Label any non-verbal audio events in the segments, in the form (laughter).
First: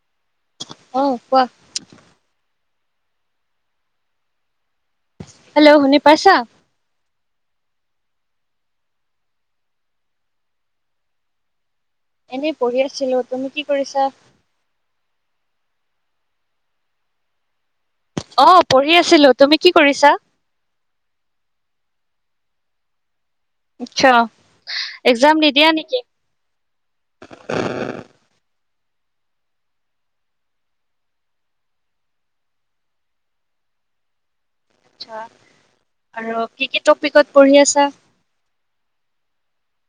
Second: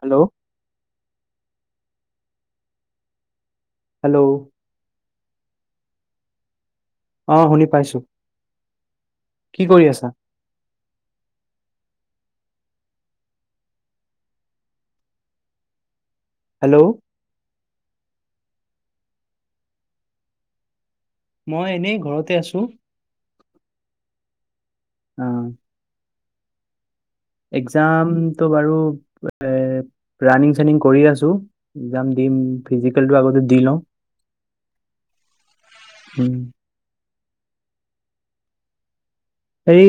Hello. অ কোৱা। Hello. Hello শুনি পাইছা? অ শুনি পাইছো, কি কৰি আছা? এনেই পঢ়ি আছিলো, তুমি কি কৰিছা? হেল্ল'। অ পঢ়ি আছিলো, তুমি কি কৰিছা? মই এনেই ঘৰতে আছো। আচ্ছা, অ এক্জাম নিদিয়া নেকি? এক্জাম তো বাৰু এ ৰানিং-চানিং কৰি আছো। এক্জাম দিম ফিজিকেলটো আগতে দি লওঁ। আচ্ছা উম আৰু কি কি টপিকত পঢ়ি আছা? এই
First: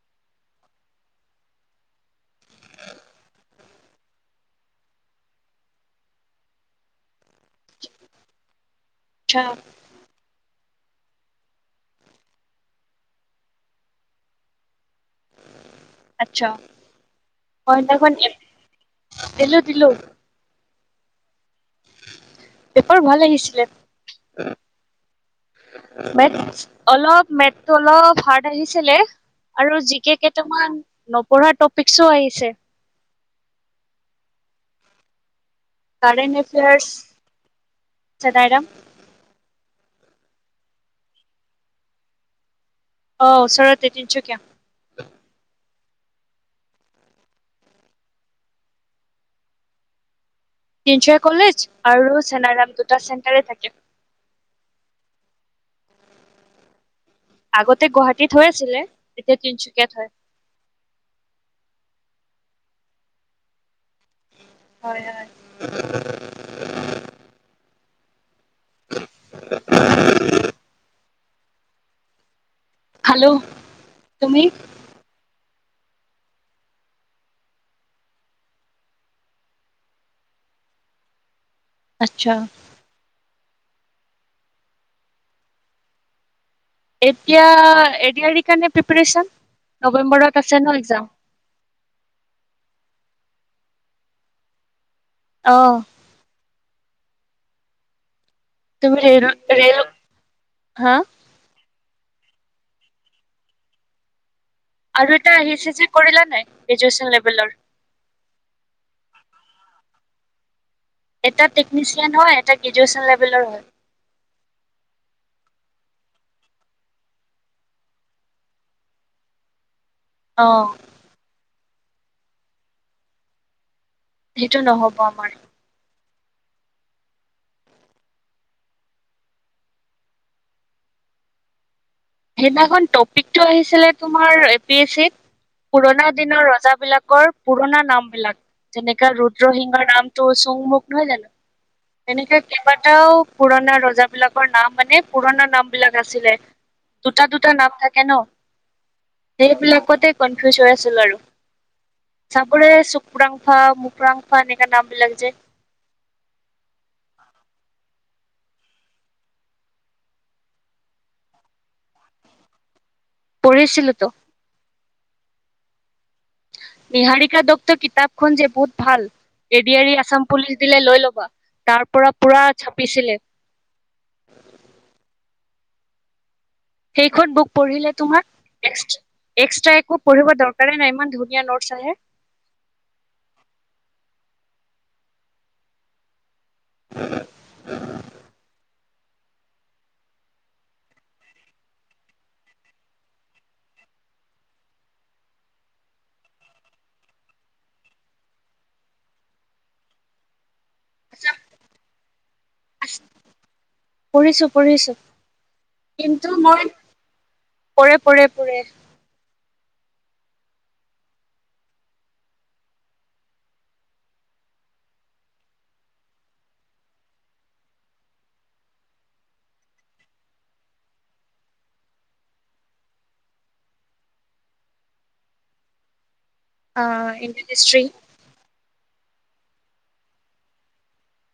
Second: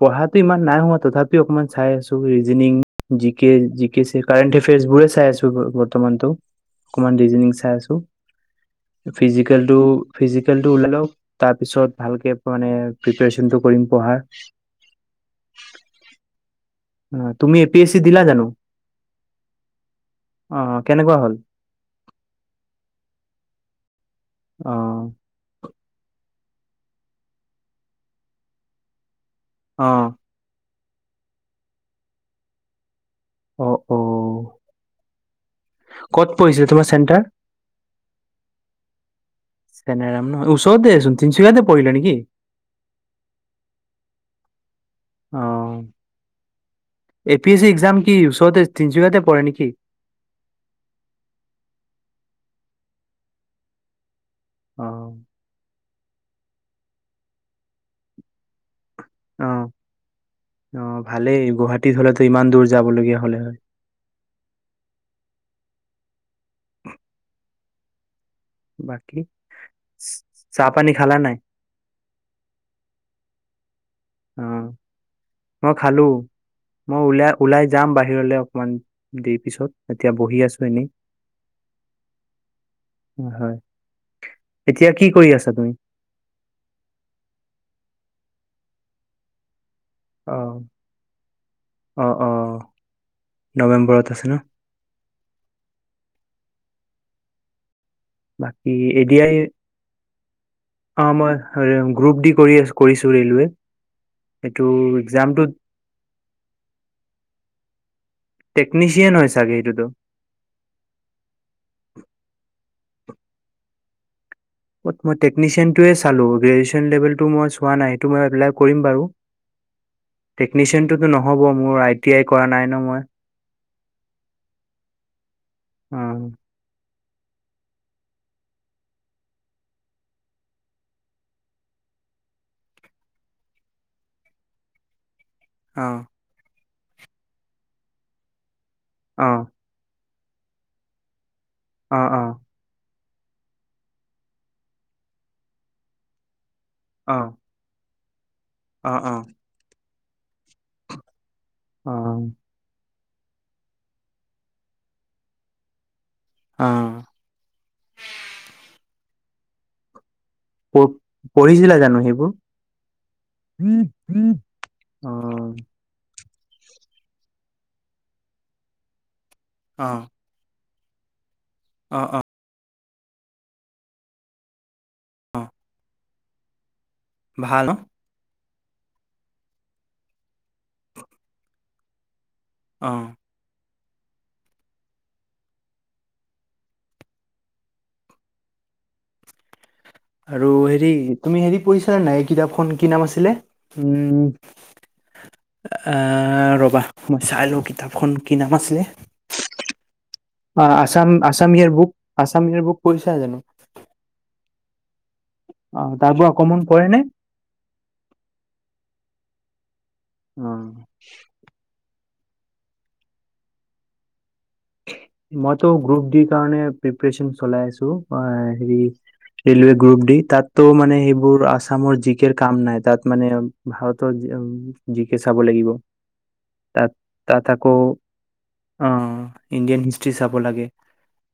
পঢ়াটো ইমান নাই হোৱা তথাপিও অকমান চাই আছো ৰিজিনিং জি কে জি কেছে কাৰেণ্ট এফেয়াৰছ বোৰে চাই আছো ব বৰ্তমান তো। অকমান ৰিজনিং চাই আছো। আচ্ছা ফিজিকেল টো ফিজিকেলটো উলাই লওক তাৰ পিছত ভালকে মানে প্ৰিপেৰেচনটো কৰিম পঢ়াৰ। আচ্ছা তুমি এ মই পি এছ চি সেইনাখন দিলা এপ জানো দিলো দিলো। অ অ কেনেকুৱা হ'ল? পেপাৰ ভাল আহিছিলে। অ। মেথ্চ অলপ মেথটো অলপ হাৰ্ড আহিছিলে। আৰু অ জি কে কেইটামান নপঢ়াৰ টপিক্চও আহিছে। অ অ কাৰেণ্ট ক'ত পৰিছে এফেয়াৰ্চ তোমাৰ চেণ্টাৰ? চেনাইৰাম। চেনাইৰাম ন ওচৰতে চোন তিনচুকীয়াতে পৰিলে নেকি? অঁ ওচৰতে তিনচুকীয়া। অ A P S C exam কি ওচৰতে তিনচুকীয়াতে পৰে নেকি? তিনচুকীয়া কলেজ আৰু চেনাইৰাম দুটা চেণ্টাৰে থাকে। অ। আগতে গুৱাহাটীত হৈ আছিলে এতিয়া অ তিনচুকীয়াত হয়। অ ভালেই গুৱাহাটীত হলেতো ইমান দূৰ যাবলগীয়া হ'লে হয়। হয় হয়। বাকি চাহ পানী খালা নাই? খালো, তুমি? অ খালো। মই ওলাই ওলাই যাম বাহিৰলে অকমান দেৰি পিছত এতিয়া বহি আছো এনেই। (inaudible) আচ্ছা। হয়, এতিয়া কি কৰি আছা তুমি? এতিয়া এ দি আৰ ইৰ কাৰণে প্ৰিপেৰেচন। নৱেম্বৰত আছে ন এক্জাম। অঁ অঁ নৱেম্বৰত আছে ন? অ। বাকী তুমি এ দি ৰেল আৰ ইৰ, ৰেল হা অ মই গ্ৰুপ দি কৰি আছ কৰিছো ৰেলৱে। এইটো আৰু এটা এক্সামটো আহিছে যে কৰিলা নাই গ্ৰেজুৱেচন লেভেলৰ? টেক্নিচিয়ান হয় চাগে সেইটোতো। এটা টেকনিচিয়ান হয় এটা গ্ৰেজুৱেচন লেভেলৰ হয়। মই টেকচিয়ানটোৱে চালো গ্ৰেজচন লেভেলটো মই চোৱা নাই সেটো মই এপ্লাই কৰিম বাৰু। অ টেকনিচিয়ানটোতো নহ'ব মোৰ আই টি আই কৰা নাই ন মই। সেইটো নহ'ব আমাৰ। উম। সেইদিনাখন টপিকটো আহিছিলে তোমাৰ এ পি এছ চিত অ পুৰণা দিনৰ ৰজাবলাকৰ পুৰণা নাম বিলাক যেনেকাে অ ৰুদ্ৰসিংহৰ নাম৷ চুংমুখ নহয় অ জানো এনেকে কেইবাটাও পুৰণা ৰজা বিলাকৰ নাম মানে পুৰণা নাম বিলাক আছিলে। দুটা-দুটা নাম থাকে ন। অ-অ। সেইবিলাকতে কনফিউজ হৈ আছিল আৰু। অ-অ তাপোৰে চুকৰাংফা, মুকৰাংফা এনেকুৱা নাম বিলাক যে আ পঢ পঢ়িছিলা জানো সেইবোৰ? পঢ়িছিলো তো। অ নিহাৰিকা দত্ত কিতাপখন যে বহুত ভাল A D O O R E Assam police দিলে লৈ ল'বা। তাৰ অ পৰা অ পুৰা চাপিছিলে। সেইখন বুক ভাল ন পঢ়িলে তোমাৰ বেস্ত৷ এক্সট্ৰা একো পঢ়িব দৰকাৰে নাই ইমান ধুনীয়া নোটছ আহে। অ (inaudible) আৰু হেৰি তুমি হেৰি পঢ়িছা নাই কিতাপখন কি নাম আছিলে উম আহ ৰবা মই চাই লওঁ কিতাপখন কি নাম আছিলে অ আাচাম-আচাম year book Assam year book পঢ়িছা জানো? পঢ়িছোঁ-পঢ়িছোঁ অ তাৰ পৰা কিন্তু অকমান মই পঢ়ে নে পৰে-পৰে-পৰে উম। মইতো গ্ৰুপ দি কাৰণে প্ৰিপেৰেচন চলাই আছো হে ৰেলৱে গ্ৰুপ ডি তাত তো মানে এইবোৰ আছামৰ জিকেৰ কাম নাই তাত মানে ভাৰতৰ জিকে চাব লাগিব, আ তাত-তাত ইণ্ডিয়ান আকৌ হিষ্ট্ৰী আ ইণ্ডিয়ান হিষ্ট্ৰ্ৰী চাব লাগে।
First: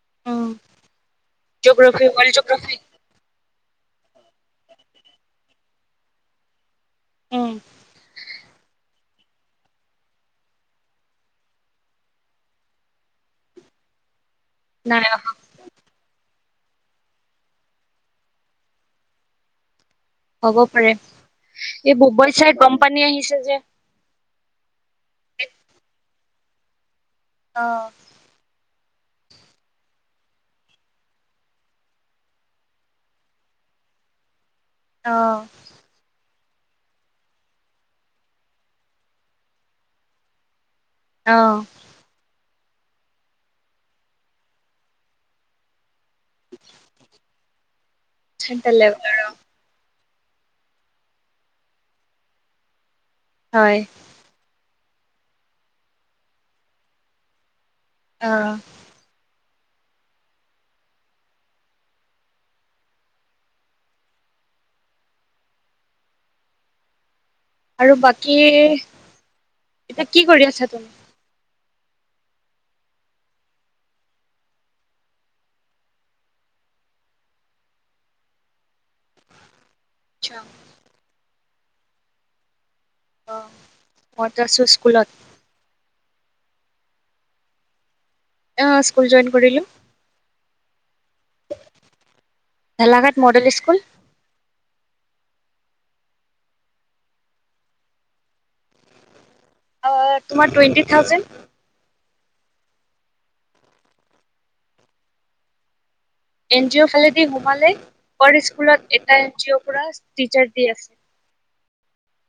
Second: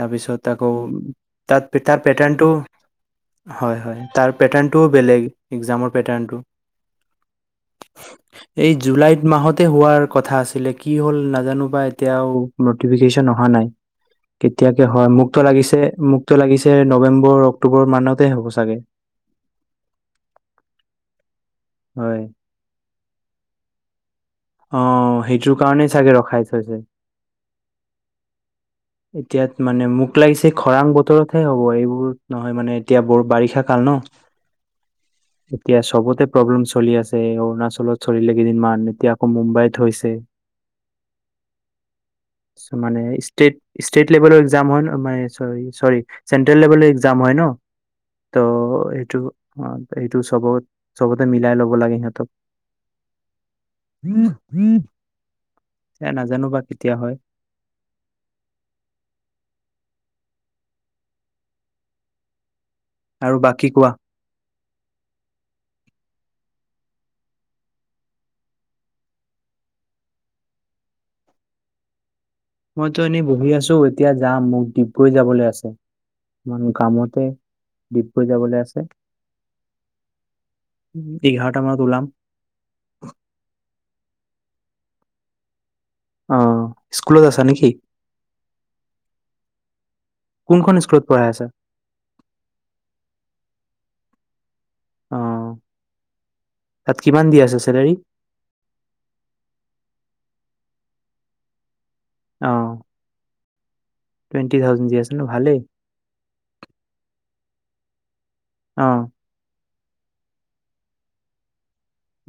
তাৰপিছত আকৌ তাত তাৰ জিঅ'গ্ৰাফি ৱৰ্ল্ড পেটাৰ্ণটো জিঅ'গ্ৰাফি হয়-হয় তাৰ পেটাৰ্ণটোও বেলেগ একজামৰ পেটাৰ্ণটো৷ উম এই জুলাইত মাহতে হোৱাৰ কথা আছিলে কি হ'ল নাজানো বা এতিয়া আৰু নটিফিকেচন অহা নাই কেতিয়াকে নাই হয় অহা মোকটো লাগিছে মোক টো লাগিছে নৱেম্বৰ, অক্টোবৰ মানতে হ'ব চাগে। হ'ব পাৰে, এই হয় বুবৈ (unintelligible) চাইড বানপানী আহিছে যে অ সেইটোৰ কাৰণেই চাগে ৰখাই থৈছে। অ (inaudible) এতিয়াত মানে মোক লাগিছে খৰাং বতৰতহে হ'ব এইবোৰ নহয় মানে এতিয়া বৰ বাৰিষা কাল ন। (inaudible) অ৷ এতিয়া চবতে প্ৰব্লেম চলি আছে, অৰুণাচলত চলিলে কেইদিনমান এতিয়া আকৌ মুম্বাইত হৈছে। অঁ৷ মানে ষ্ট্ৰেইট-ষ্ট্ৰেইট লেভেলৰ একজাম হয়, (unintelligible) মানে চৰি-চৰি চেন্ট্ৰেল লেভেলৰ একজাম হয় ন? বেলেগ ত' এইটো আৰু অ এইটো চবত চবতে মিলাই ল'ব লাগে সিহঁতক। হয়। সেয়া নাজানো বা কেতিয়া হয়। অঁ। আৰু বাকী কোৱা? আৰু বাকী এতিয়া কি কৰি আছা তুমি? মইতো এনেই বহি আছোঁ এতিয়া যাম মোক ডিগবৈ যাবলৈ আছে। অকমান কামতে ডিগবৈ যাবলে আছে। আচ্ছা। উম, ইঘাৰটা মানত ওলাম। অহ, ম‌ইতো আছোঁ স্কুলত। অহ, স্কুলত আছা নেকি? অঁ স্কুল জয়েন কৰিলোঁ। কোনখন স্কুলত পঢ়াই আছা? Dhalaghat model school. অহ, তাত কিমান দি আছে চেলেৰী? অহ, তোমাৰ টুৱেণ্টি থাউজেণ্ড। অঁ। টুৱেন্টি থাউজেণ্ড দি আছে ন? ভালেই। এন জি অ' ফালেদি সোমালে পাৰ স্কুলত অ এটা এন জি অ'ৰ পৰা টিচাৰ দি আছে।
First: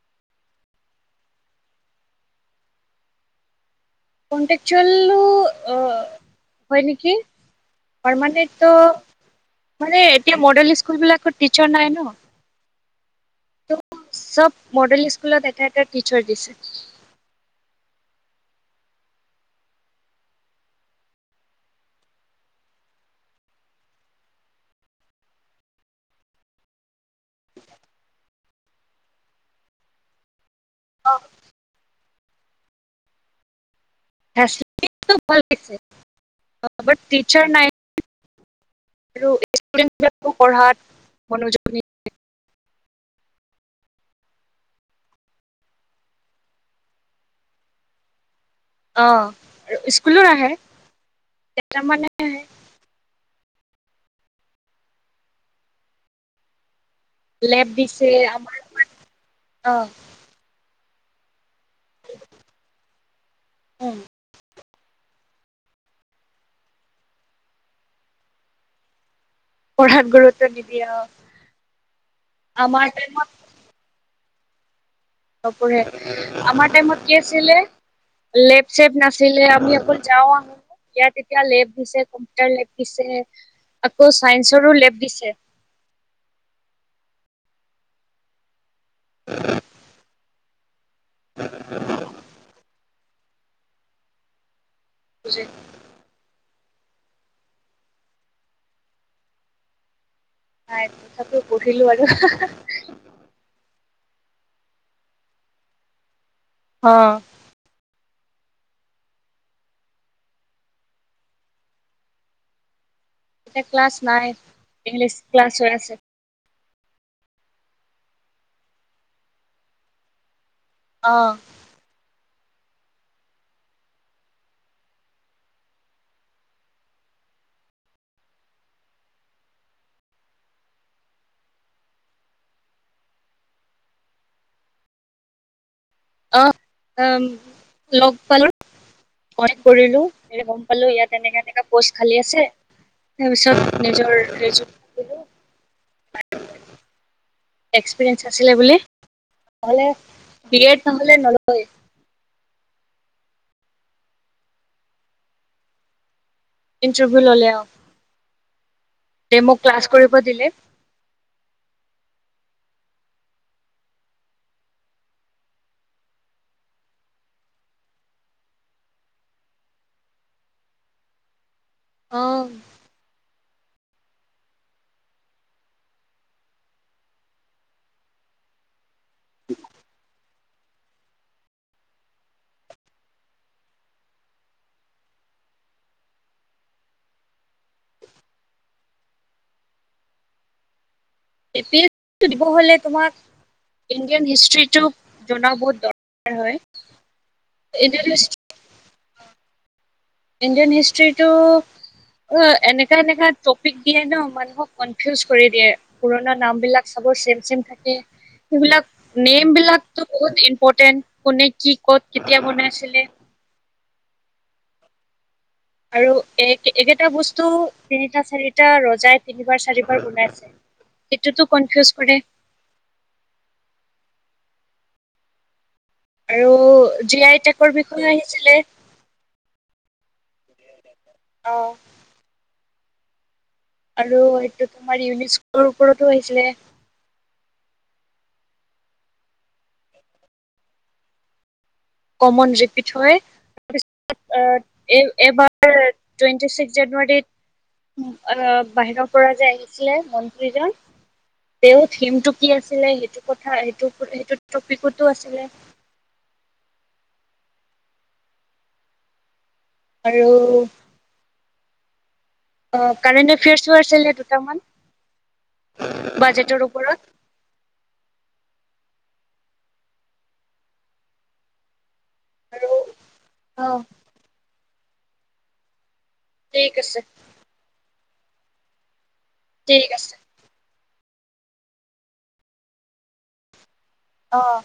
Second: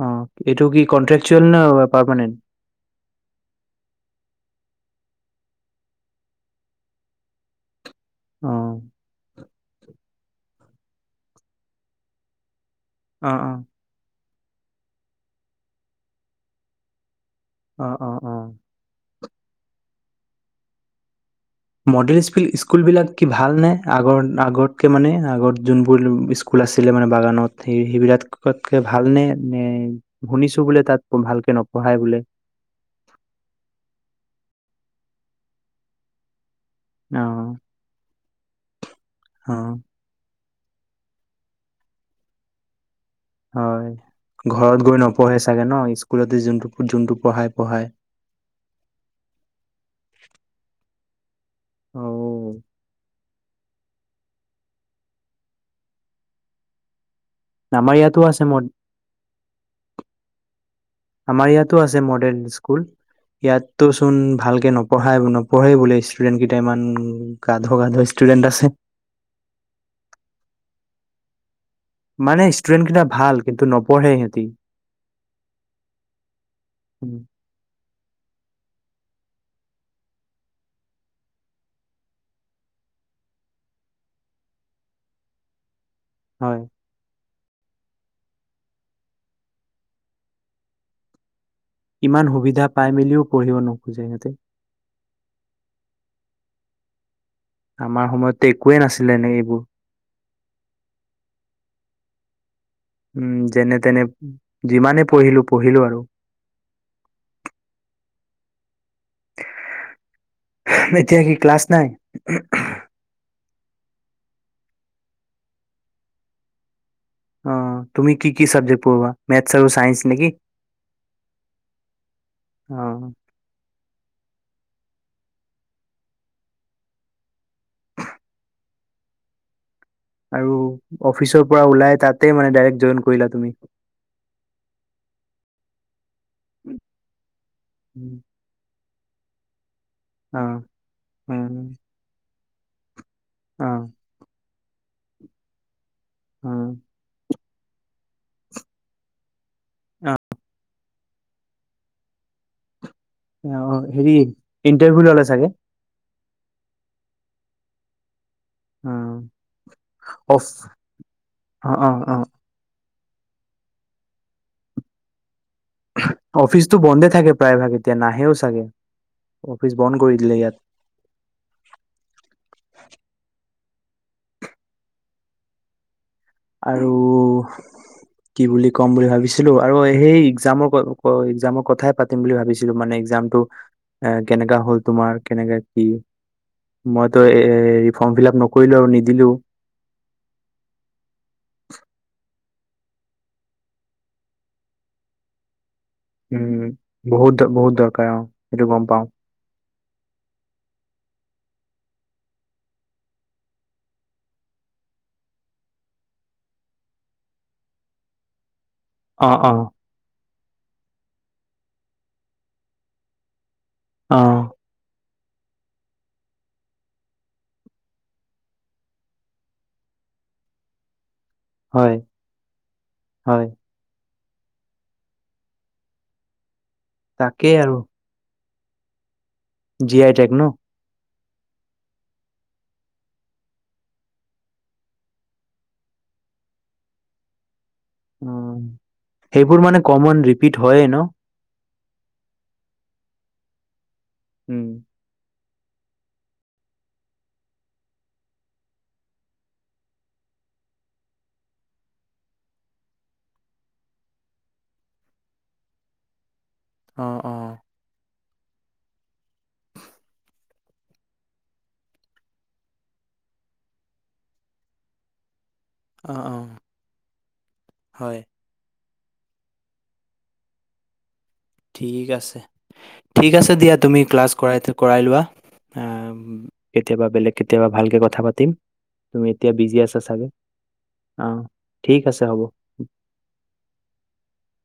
অ এইটো কি কনট্ৰেকচোৱেল নে পাৰমানেণ্ট? কনট্ৰেকচোৱেলো অ হয় নেকি। অ। পাৰমানেণ্টো মানে এতিয়া মডেল স্কুল বিলাকত টিচাৰ নাই ন। অঁ অঁ। ত' চব মডেল স্কুলত এটা এটা টিচাৰ দিছে। অঁ অঁ অঁ। মডেল স্কুল স্কুলবিলাক কি ভাল নে আগৰ আগতকে মানে আগত যোনবোৰ স্কুল স্কুল আছিলে মানে বাগানত সেই সেই বিলাকতকে ভালনে? নে শুনিছোঁ বোলে তাত ভালকে নপঢ়াই বোলে? অ ভালট নাই (unintelligible) আৰু অঁ। ইচটুডেণ্ট বিলাকো পঢ়াত মনোযোগ নি হয়। ঘৰত গৈ নপঢ়ে চাগে ন স্কুলতে যোনটো যোনটো পঢ়াই পঢ়াই। অহ আৰু স্কুলো নাহে কেইটা মানে অ। লেব আমাৰ দিছে ইয়াতো আছে আমাৰ মড, অ আমাৰ ইয়াত ইয়াতো আছে মডেল স্কুল ইয়াতো উম চোন ভালকে নপঢ়াই। নপঢ়ে বোলে ষ্টুডেন্ট কেইটাই ইমান গাধ গাধ ষ্টুডেন্ট আছে। পঢ়াত গুৰুত্ব নিদিয়ে অ। মানে ষ্টুডেণ্ট আমাৰ কেইটা টাইমত ভাল কিন্তু নপঢ়ে সিহঁতি। নপঢ়ে আমাৰ টাইমত উম, কি আছিলে? লেব চেপ নাছিলে আমি অকল যাওঁ আহো। ইয়াত এতিয়া লেব দিছে কম্পিউটাৰ লেব দিছে আকৌ ছায়েন্সৰো লেব দিছে। হয়। (unintelligible) ইমান সুবিধা পাই মেলিও পঢ়িব নোখোজে সিহঁতে। নোখোজে। আমাৰ সময়তে একোৱে নাছিলে এনেই এইবোৰ। নাই তথাপিও পঢ়িলো আৰু হ হ। উম যেনে তেনে যিমানে পঢ়িলো পঢ়িলো আৰু। অ। এতিয়া কি ক্লাছ নাই? এতিয়া ক্লাছ নাই ইংলিছ ক্লাছ হৈ আছে। অ তুমি কি কি চাবজেক পঢ়োৱা মেথ্ছ আৰু চাইঞ্চ নেকি? অঁ। অ। আৰু অফিচৰ পৰা ওলাই তাতে মানে ডাইৰেক জইন কৰিলা তুমি? অ লগ পালো জইন কৰিলো। অ গম পালো ইয়াত এনেকা এনেকা উম, পষ্ট খালী আছে তাৰ পিছত অ', নিজৰ ৰেজুই উম। এক্সপিৰিয়েঞ্চ আছিলে বুলে নহ'লে অ', বি এড নহ'লে নলয়। অ অ হেৰি ইণ্টাৰভিউ ললে চাগে? ইণ্টৰভিউ ললে অ। উম কৰিব অফ দিলে অ অ অ। অফিচটো বন্ধে থাকে প্ৰায় ভাগ এতিয়া নাহেও চাগে অফিচ বন্ধ কৰি দিলে ইয়াত। অ। আৰু কি বুলি ক'ম বুলি ভাবিছিলো আৰু সেই এক্জামৰ এক্জামৰ কথাই পাতিম বুলি ভাবিছিলো মানে এক্জামটো এ কেনেকা হ'ল তোমাৰ কেনেকা কি? মইতো এ হেৰি ফৰ্ম ফিল আপ নকৰিলো আৰু নিদিলোও। এ পি এছ ছি টো দিব হলে তোমাৰ ইণ্ডিয়ান হিষ্ট্ৰিটোক জনা বহুত দৰ উম বহুত বহুত ইণ্ডিয়ান দৰকাৰ অ, হিষ্ট সেইটো গম পাও। ইণ্ডিয়ান হিষ্ট্ৰীটো অ এনেকা এনেকা টপিক দিয়ে ন মানুহক কনফিউজ কৰি দিয়ে। পুৰণা নাম বিলাক ছবৰ ছেম ছেম থাকে সেইবিলাক অ', নেম অ', বিলাকতো বহুত ইম্পৰ্টেণ্ট কোনে কি ক'ত কেতিয়া বনাইছিলে। অ। আৰু এক একেটা বস্তু তিনিটা চাৰিটা ৰজাই তিনিবাৰ চাৰিবাৰ বনাইছে। সেটোতো হয় কনফিউজ কৰে। হয়। আৰু জি আই তাকেই টেকৰ আৰু বিষয়ে আহিছিলে। জি আই টেগ ন? অ। আৰু সেইটো তোমাৰ ইউনিস্ক'ৰ ওপৰতো আহিছিলে। উম সেইবোৰ মানে কমন ৰিপিট হয়ে ন? কমন ৰিপিট হয় তাৰপিছত আহ উম। এই এইবাৰ টুৱেণ্টি ছিক্স জানুৱাৰীত অৰ বাহিৰৰ পৰা যে আহিছিলে মন্ত্ৰীজন তেওঁৰ থিমটো কি আছিলে সেইটো কথা সেইটো সেইটো টপিকতো আছিলে। অ অ। আৰু অ কাৰেণ্ট এফেয়াৰছো আছিলে দুটামান অ', অ', বাজেটৰ ওপৰত। হয়। ঠিক আছে আৰু ঠিক আছে অ দিয়া তুমি ক্লাছ কৰাই কৰাই লোৱা। আহ ঠিক আছে কেতিয়াবা বেলেগ কেতিয়াবা ভালকে কথা পাতিম। তুমি এতিয়া বিজি ঠিক আছা আছে চাগে। অ ঠিক আছে হ'ব। অঁ।